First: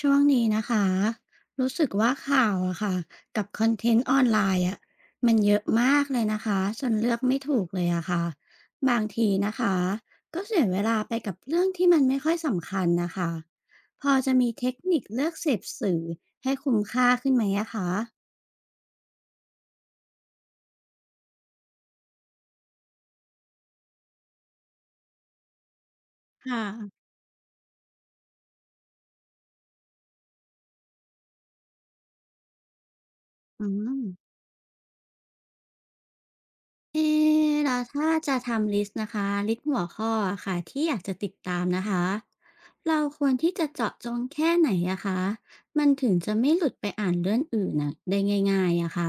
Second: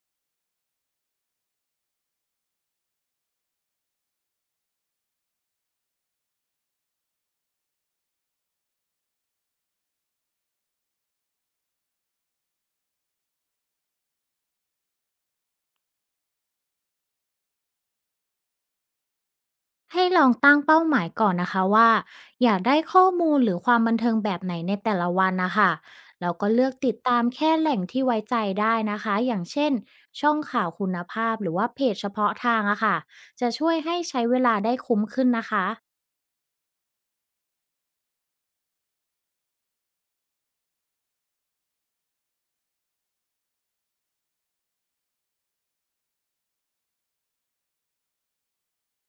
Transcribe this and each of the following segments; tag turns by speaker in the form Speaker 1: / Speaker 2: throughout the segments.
Speaker 1: ช่วงนี้นะคะรู้สึกว่าข่าวอะค่ะกับคอนเทนต์ออนไลน์อะมันเยอะมากเลยนะคะจนเลือกไม่ถูกเลยอะค่ะบางทีนะคะก็เสียเวลาไปกับเรื่องที่มันไม่ค่อยสำคัญนะคะพอจะมีเทคนิคเลือกเสพสื่อให้คุ้มค่าขึ้นไหมอะคะ
Speaker 2: ให้ลองตั้งเป้าหมายก่อนนะคะว่าอยากได้ข้อมูลหรือความบันเทิงแบบไหนในแต่ละวันนะคะแล้วก็
Speaker 1: ค่ะ
Speaker 2: เลือกติดตามแค่แหล่งที่ไว้ใจได้นะคะอย่างเช่นช่องข่าวคุณภาพหรือว่าเพจเฉพาะทางอะค่ะจะ
Speaker 1: อื
Speaker 2: ช่วยให้
Speaker 1: ม
Speaker 2: ใช้เวลาได้คุ้มขึ้นนะคะ
Speaker 1: เอแล้วถ้าจะทำลิสต์นะคะลิสต์หัวข้ออะค่ะที่อยากจะติดตามนะคะเราควรที่จะเจาะจงแค่ไหนอะคะมันถึงจะไม่หลุดไปอ่านเรื่องอื่นน่ะได้ง่ายๆอะค่ะ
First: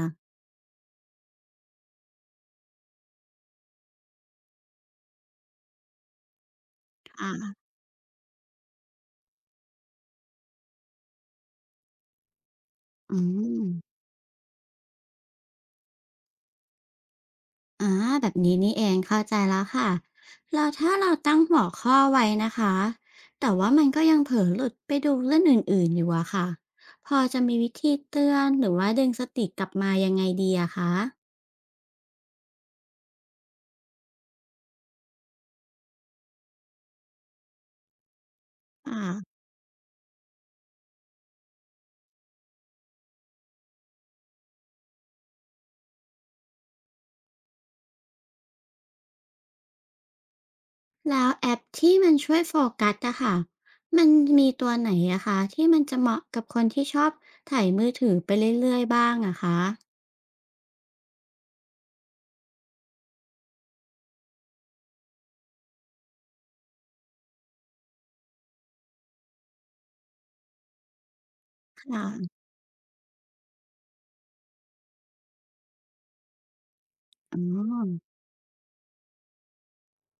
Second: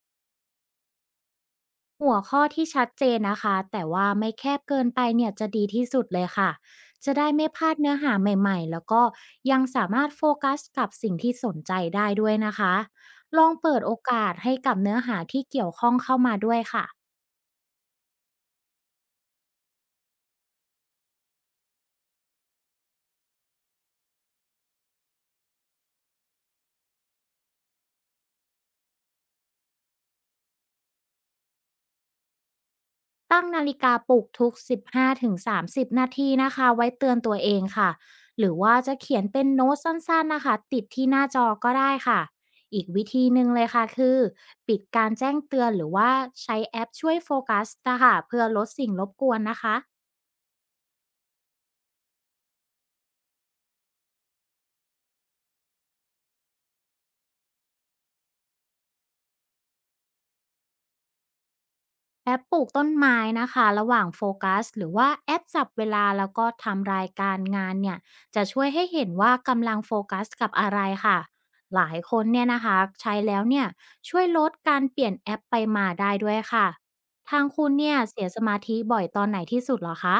Speaker 2: หัวข้อที่ชัดเจนนะคะแต่ว่าไม่แคบเกินไปเนี่ยจะดีที่สุดเลยค่ะจะได้ไม่
Speaker 1: ค่ะ
Speaker 2: พลาดเนื้อหาใหม่ๆแล้วก็ยังสามารถโฟกัสกับสิ่งที่สนใจได้ด้วยนะคะ
Speaker 1: อื
Speaker 2: ลอง
Speaker 1: ม
Speaker 2: เปิดโอกาสให้กับเนื้อหาที่เกี่ยวข้องเข้ามาด้วยค่ะ
Speaker 1: อาแบบนี้นี่เองเข้าใจแล้วค่ะแล้วถ้าเราตั้งหัวข้อไว้นะคะแต่ว่ามันก็ยังเผลอหลุดไปดูเรื่องอื่นๆอยู่อะค่ะพอจะมีวิธีเตือนหรือว่าดึงสติกลับมายังไงดีอะค
Speaker 2: ตั้งนาฬิกาปลุกทุก15-30นาทีนะคะไว้เตือนตัวเองค่ะหรือว่าจะเขียน
Speaker 1: ะ
Speaker 2: เป็นโน้ตสั้นๆนะคะติดที่หน้าจอก็ได้ค่ะอีกวิธีหนึ่งเลยค่ะคือปิดการแจ้งเตือนหรือว่าใช้แอปช่วยโฟกัสนะคะเพื่อลดสิ่งรบกวนนะคะ
Speaker 1: แล้วแอปที่มันช่วยโฟกัสอะค่ะมันมีตัวไหนอะคะที่มันจะเหมาะกับคนที่ชอบถ่ายมือถือไปเรื่อยๆบ้างอะคะ
Speaker 2: แอปปลูกต้นไม้นะคะระหว่างโฟกัสหรือว่าแอปจับเวลาแล้วก็ทำรายการงานเนี่ยจะช่วยให้เห็นว่ากำลังโฟกัสกับอะไรค่ะหลาย
Speaker 1: ค่ะ
Speaker 2: คนเนี่ยนะคะใช้แล้วเนี่ยช่วยลดการเปลี่ยนแอปไปมาได้ด้วยค่ะ
Speaker 1: อ๋
Speaker 2: ทางคุณเนี่ย
Speaker 1: อ
Speaker 2: เสียสมาธิบ่อยตอนไหนที่สุดเหรอคะ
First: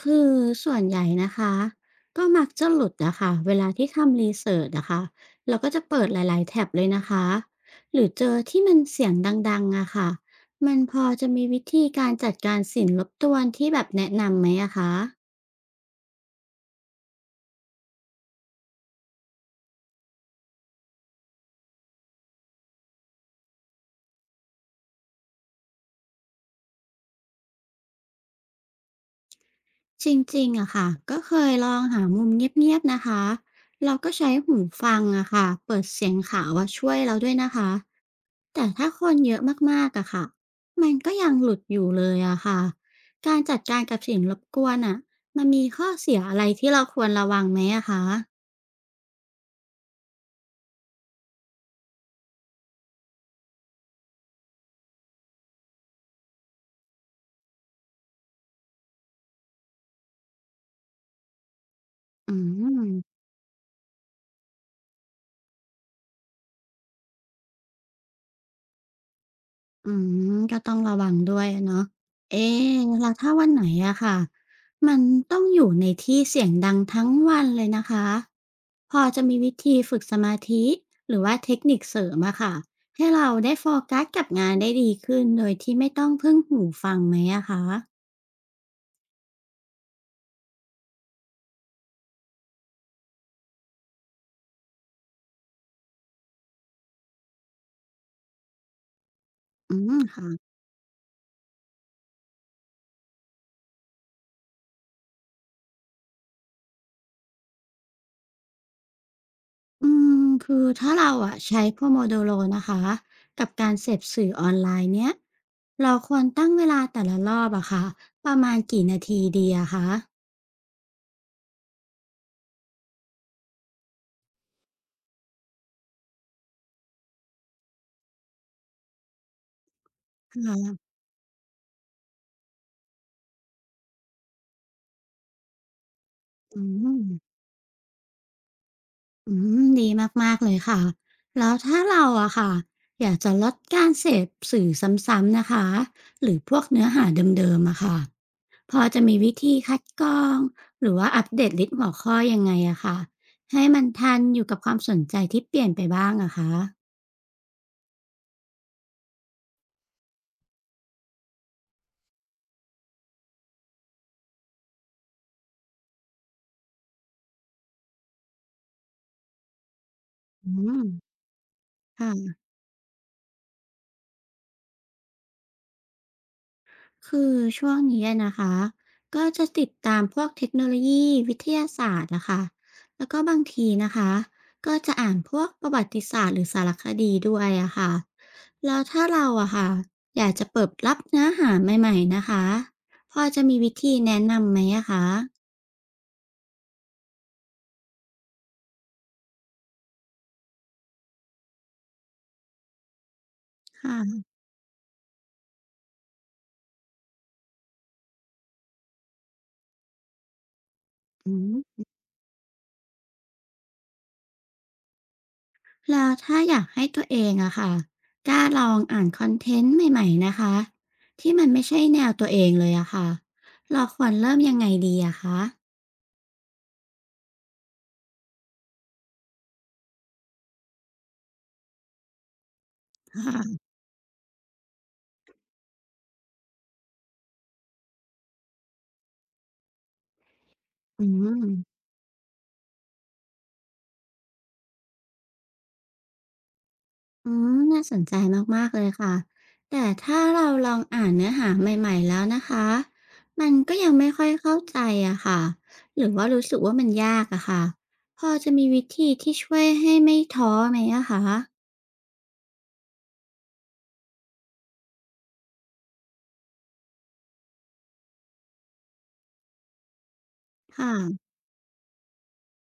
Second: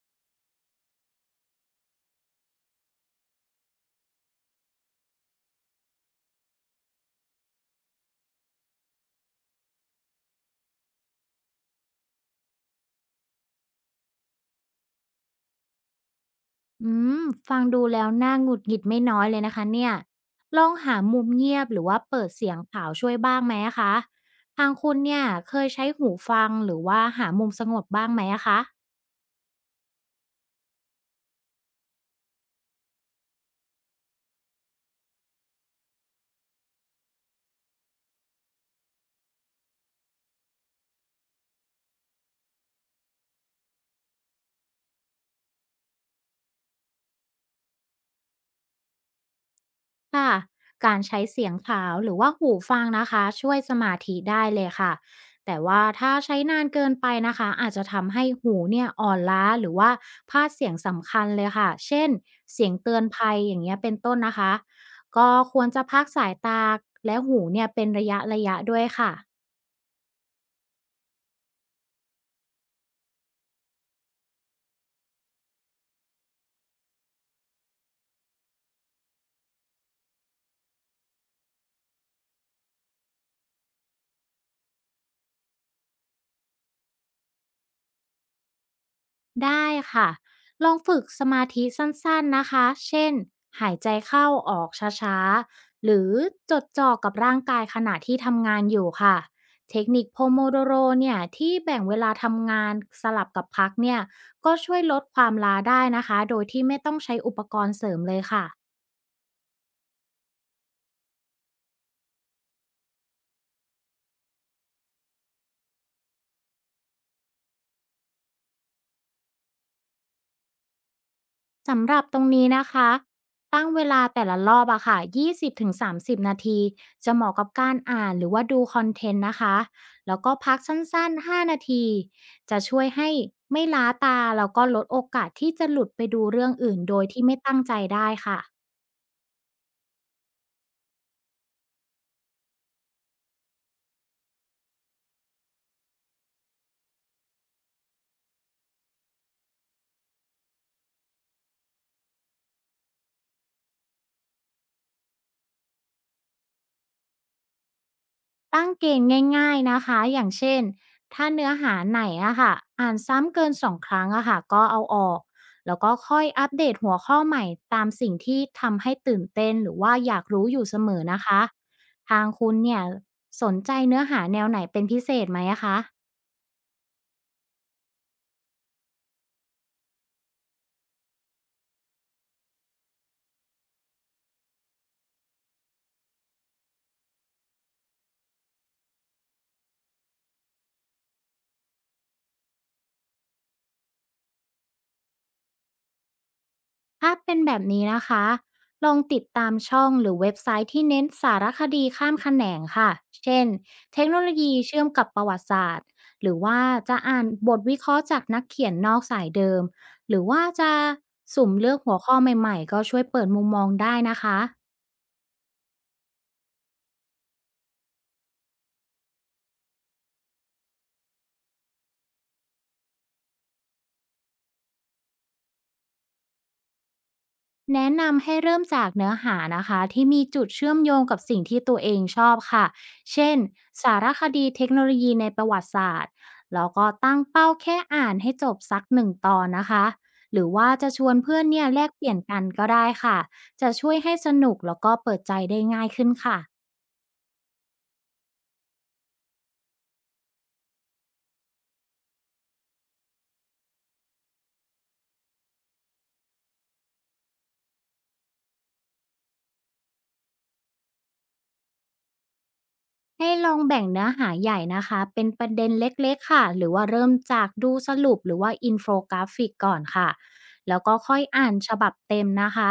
Speaker 1: คือส่วนใหญ่นะคะก็มักจะหลุดนะคะเวลาที่ทำรีเสิร์ชนะคะเราก็จะเปิดหลายๆแท็บเลยนะคะหรือเจอที่มันเสียงดังๆอะค่ะมันพอจะมีวิธีการจัดการสิ่งรบกวนที่แบบแนะนำไหมอะคะ
Speaker 2: อืมฟังดูแล้วน่าหงุดหงิดไม่น้อยเลยนะคะเนี่ยลองหามุมเงียบหรือว่าเปิดเสียงข่าวช่วยบ้างไหมอะคะทางคุณเนี่ยเคยใช้หูฟังหรือว่าหามุมสงบบ้างไหมอะคะ
Speaker 1: จริงๆ อะค่ะ ก็เคยลองหามุมเงียบๆนะคะ เราก็ใช้หูฟังอะค่ะ เปิดเสียงขาวอะช่วยเราด้วยนะคะ แต่ถ้าคนเยอะมากๆ อะค่ะ มันก็ยังหลุดอยู่เลยอะค่ะ การจัดการกับเสียงรบกวนอะมันมีข้อเสียอะไรที่เราควรระวังไหมอะคะ
Speaker 2: ค่ะการใช้เสียงขาวหรือว่าหูฟังนะคะช่วยสมาธิได้เลยค่ะแต่ว่าถ้าใช้นานเกินไปนะคะอาจจะทำให้หูเนี่ยอ่อนล้าหรือว่าพลาดเสียงสำคัญเลยค่ะเช่น
Speaker 1: อื
Speaker 2: เสียงเตือน
Speaker 1: ม
Speaker 2: ภัยอย่างเงี้ยเป็นต้นนะคะก็ควรจะพักสายตาและหูเนี่ยเป็นระยะด้วยค่ะ
Speaker 1: อืมก็ต้องระวังด้วยอะเนาะเอ๊ะแล้วถ้าวันไหนอะค่ะมันต้องอยู่ในที่เสียงดังทั้งวันเลยนะคะพอจะมีวิธีฝึกสมาธิหรือว่าเทคนิคเสริมอะค่ะให้เราได้โฟกัสกับงานได้ดีขึ้นโดยที่ไม่ต้องพึ่งหูฟังไหมอะคะ
Speaker 2: ได้ค่ะ ลองฝึกสมาธิสั้นๆนะคะ เช่น หายใจเข้าออกช้าๆ หรือจดจ่อกับร่างกายขณะที่ทำงานอยู่ค่ะ
Speaker 1: อื
Speaker 2: เทค
Speaker 1: ม
Speaker 2: นิคโพโม
Speaker 1: ค่ะ
Speaker 2: โดโรเนี่ยที่แบ่งเวลาทำงานสลับกับพักเนี่ย ก็ช่วยลดความล้าได้นะคะ โดยที่ไม่ต้องใช้อุปกรณ์เสริมเลยค่ะ
Speaker 1: อืมคือถ้าเราอะใช้ Pomodoro นะคะกับการเสพสื่อออนไลน์เนี้ยเราควรตั้งเวลาแต่ละรอบอะค่ะประมาณกี่นาทีดีอะคะ
Speaker 2: สำหรับตรงนี้นะคะตั้งเวลาแต่ละรอบอะค่ะ20-30นาทีจะเหมาะกับการอ่านหรือว่าดูคอนเทนต์นะคะแล้วก็พั
Speaker 1: ค่ะ
Speaker 2: กสั้นๆ5นาทีจะช่วยให้ไม่ล้าตาแล้วก็ลดโอกาสที่จะหลุดไปดูเรื่อง
Speaker 1: อื
Speaker 2: อื่นโด
Speaker 1: ม
Speaker 2: ยที่ไม่ตั้งใจได้ค่ะ
Speaker 1: อืมดีมากๆเลยค่ะ แล้วถ้าเราอะค่ะอยากจะลดการเสพสื่อซ้ำๆนะคะ หรือพวกเนื้อหาเดิมๆอะค่ะ พอจะมีวิธีคัดกรองหรือว่าอัปเดตลิสต์หัวข้อยังไงอะค่ะให้มันทันอยู่กับความสนใจที่เปลี่ยนไปบ้างอะคะ
Speaker 2: ตั้งเกณฑ์ง่ายๆนะคะอย่างเช่นถ้าเนื้อหาไหนอะค่ะอ่านซ้ำเกิน2 ครั้งอะค่ะก็เอาออกแล้วก็ค่อยอัปเดตหัวข้อใหม่ตามสิ่งที่ทำให้ตื่นเต้นหรือว่าอยากรู้
Speaker 1: อื
Speaker 2: อยู่เส
Speaker 1: ม
Speaker 2: มอนะคะทาง
Speaker 1: ค่ะ
Speaker 2: คุณเนี่ยสนใจเนื้อหาแนวไหนเป็นพิเศษไหมอะคะ
Speaker 1: คือช่วงนี้อะนะคะก็จะติดตามพวกเทคโนโลยีวิทยาศาสตร์อะค่ะแล้วก็บางทีนะคะก็จะอ่านพวกประวัติศาสตร์หรือสารคดีด้วยอะค่ะแล้วถ้าเราอะค่ะอยากจะเปิดรับเนื้อหาใหม่ๆนะคะพอจะมีวิธีแนะนำไหมอะคะ
Speaker 2: ถ้าเป็นแบบนี้นะคะ ลองติดตามช่องหรือเว็บไซต์ที่เน้นสารคดีข้ามแขนงค่ะ เช่นเทคโน
Speaker 1: ค่ะ
Speaker 2: โลยีเชื่อมกับประวัติศาสตร์ หรือว่าจะอ่านบทวิเคราะห์จากนักเขียนนอกสายเดิม หรือว่าจะ
Speaker 1: อื
Speaker 2: สุ่มเลือก
Speaker 1: ม
Speaker 2: หัวข้อใหม่ๆ ก็ช่วยเปิดมุมมองได้นะคะ
Speaker 1: แล้วถ้าอยากให้ตัวเองอะค่ะกล้าลองอ่านคอนเทนต์ใหม่ๆนะคะที่มันไม่ใช่แนวตัวเองเลยอะค่ะเราควรเริ่มยังไงดีอะคะ
Speaker 2: แนะนำให้เริ่มจากเนื้อหานะคะที่มีจุดเชื่อมโยงกับสิ่งที่ตัวเองชอบค่ะเช่น
Speaker 1: ค่ะ
Speaker 2: สารคดีเทคโนโลยีในประวัติศาสตร์แล้วก็ตั้งเป้าแค่อ่านให้จบสักหนึ่งตอนนะคะหรือว่าจะช
Speaker 1: อื
Speaker 2: วนเพื่อนเนี่ย
Speaker 1: ม
Speaker 2: แลกเปลี่ยนกันก็ได้ค่ะจะช่วยให้สนุกแล้วก็เปิดใจได้ง่ายขึ้นค่ะ
Speaker 1: อืมน่าสนใจมากๆเลยค่ะ แต่ถ้าเราลองอ่านเนื้อหาใหม่ๆแล้วนะคะ มันก็ยังไม่ค่อยเข้าใจอะค่ะหรือว่ารู้สึกว่ามันยากอะค่ะพอจะมีวิธีที่ช่วยให้ไม่ท้อไหมอะคะ
Speaker 2: ให้ลองแบ่งเนื้อหาใหญ่นะคะเป็นประเด็นเล็กๆค่ะหรือว่าเริ่มจากดูสรุปหรือว่าอินโฟกราฟิกก่อนค่ะ
Speaker 1: ค
Speaker 2: แล้วก็ค่อย
Speaker 1: ่ะ
Speaker 2: อ่านฉบับเต็มนะคะ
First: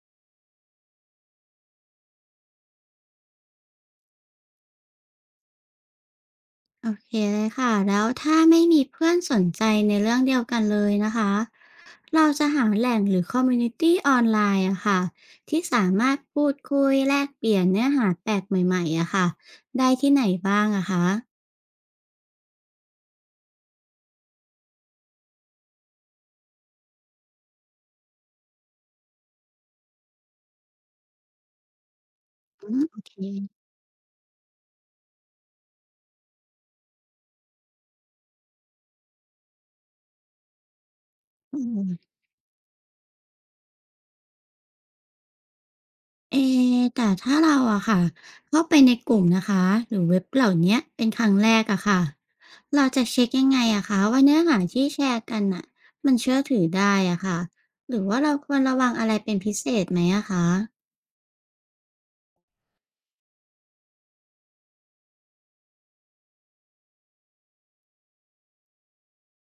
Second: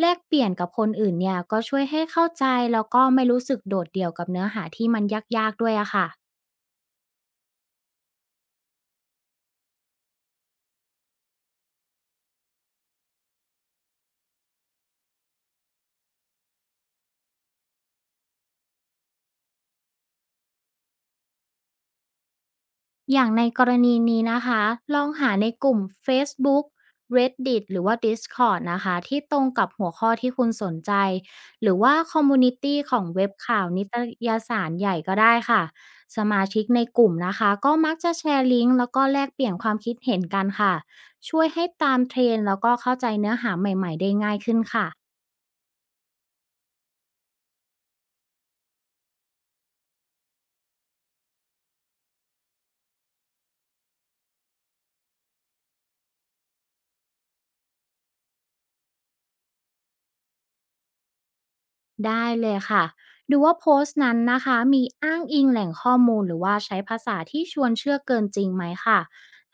Speaker 2: แลกเปลี่ยนกับคนอื่นเนี่ยก็ช่วยให้เข้าใจแล้วก็ไม่รู้สึกโดดเดี่ยวกับเนื้อหาที่มันยากๆด้วยอะค่ะ
Speaker 1: โอเคเลยค่ะ แล้วถ้าไม่มีเพื่อนสนใจในเรื่องเดียวกันเลยนะคะ เราจะหาแหล่งหรือคอมมูนิตี้ออนไลน์อะค่ะที่สามารถพูดคุยแลกเปลี่ยนเนื้อหาแปลกใหม่ๆอะค่ะได้ที่ไหนบ้างอะคะ
Speaker 2: อย่างในกรณีนี้นะคะลองหาในกลุ่ม Facebook Reddit หรือว่า Discord นะคะที่ตรงกับหัวข้อที่คุณสนใจหรือว่าคอมมูนิ
Speaker 1: อื
Speaker 2: ตี้
Speaker 1: ม
Speaker 2: ข
Speaker 1: โอ
Speaker 2: อง
Speaker 1: เค
Speaker 2: เว็บข่าวนิตยสารใหญ่ก็ได้ค่ะสมาชิกในกลุ่มนะคะก็มักจะแชร์ลิงก์แล้วก็แลกเปลี่ยนความคิดเห็นกันค่ะช่วย
Speaker 1: อื
Speaker 2: ให้ตาม
Speaker 1: ม
Speaker 2: เทรนด์แล้วก็เข้าใจเนื้อหาใหม่ๆได้ง่ายขึ้นค่ะ
Speaker 1: เอแต่ถ้าเราอะค่ะเข้าไปในกลุ่มนะคะหรือเว็บเหล่าเนี้ยเป็นครั้งแรกอะค่ะเราจะเช็คยังไงอะคะว่าเนื้อหาที่แชร์กันน่ะมันเชื่อถือได้อะค่ะหรือว่าเราควรระวังอะไรเป็นพิเศษไหมอะคะ
Speaker 2: ได้เลยค่ะ ดูว่าโพสต์นั้นนะคะมีอ้างอิงแหล่งข้อมูลหรือว่าใช้ภาษาที่ชวนเชื่อเกินจริงไหมค่ะ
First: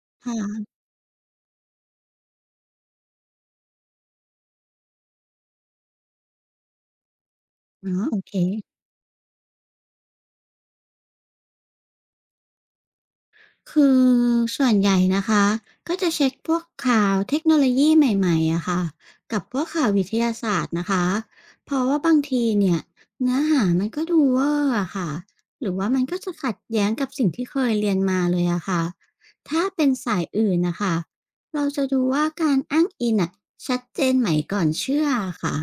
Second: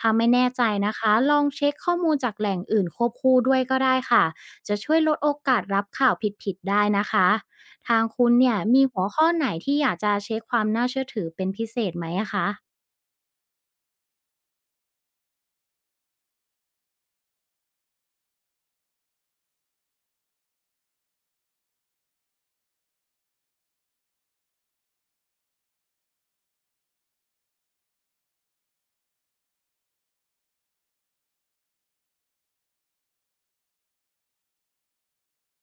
Speaker 2: ถ้า
Speaker 1: ค
Speaker 2: ไม่แน่ใจ
Speaker 1: ่ะ
Speaker 2: นะคะลองเช็คข้อมูลจากแหล่งอื่นควบคู่ด้วยก็ได้ค่ะ จะช่วยลดโอกาสรับข่าวผิดๆได้นะคะ
Speaker 1: อ๋
Speaker 2: ทาง
Speaker 1: อโอ
Speaker 2: คุ
Speaker 1: เค
Speaker 2: ณเนี่ยมีหัวข้อไหนที่อยากจะเช็คความน่าเชื่อถือเป็นพิเศษไหมอะคะ
Speaker 1: คือส่วนใหญ่นะคะก็จะเช็คพวกข่าวเทคโนโลยีใหม่ๆอะค่ะกับพวกข่าววิทยาศาสตร์นะคะเพราะว่าบางทีเนี่ยเนื้อหามันก็ดูเวอร์อะค่ะหรือว่ามันก็จะขัดแย้งกับสิ่งที่เคยเรียนมาเลยอะค่ะถ้าเป็นสายอื่นนะคะเราจะดูว่าการอ้างอิงอะชัดเจนไหมก่อนเชื่อค่ะ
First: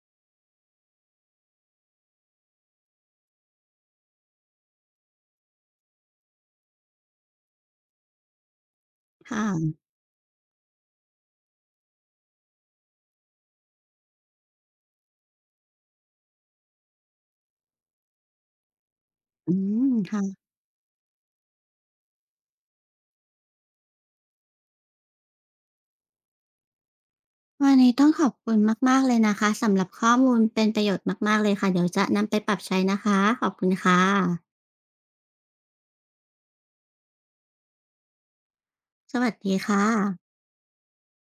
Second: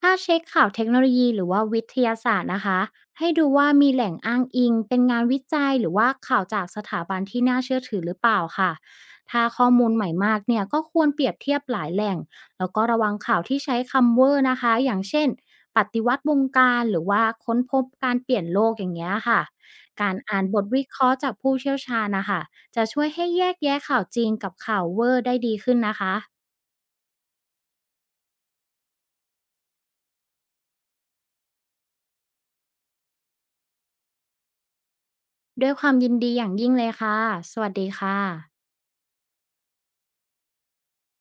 Speaker 2: ถ้าเช็คข่าวเทคโนโลยีหรือว่าวิทยาศาสตร์นะคะให้ดูว่ามีแหล่งอ้างอิงเป็นงานวิจัยหรือว่าข่าวจากสถาบันที่น่าเชื่อถือหรือเปล่าค่ะถ้าข้อ
Speaker 1: ค่ะ
Speaker 2: มูลใหม่มากเนี่ยก็ควรเปรียบเทียบหลายแหล่งแล้วก็ระวังข่าวที่ใช้คำเวอร์นะคะอย่างเช่นปฏิวัติวงการหรือว่าค้นพบการเปลี่ยนโลกอย่างเงี้ยค่ะ
Speaker 1: อืม
Speaker 2: การอ่า
Speaker 1: ค่ะ
Speaker 2: นบทวิเคราะห์จากผู้เชี่ยวชาญนะคะจะช่วยให้แยกแยะข่าวจริงกับข่าวเวอร์ได้ดีขึ้นนะคะ
Speaker 1: วันนี้ต้องขอบคุณมากๆเลยนะคะสำหรับข้อมูลเป็นประโยชน์มากๆเลยค่ะเดี๋ยวจะนำไปปรับใช้นะคะขอบคุณค่ะ
Speaker 2: ด้วยความยินดีอย่างยิ่งเลยค่ะสวัสดีค่ะ
Speaker 1: สวัสดีค่ะ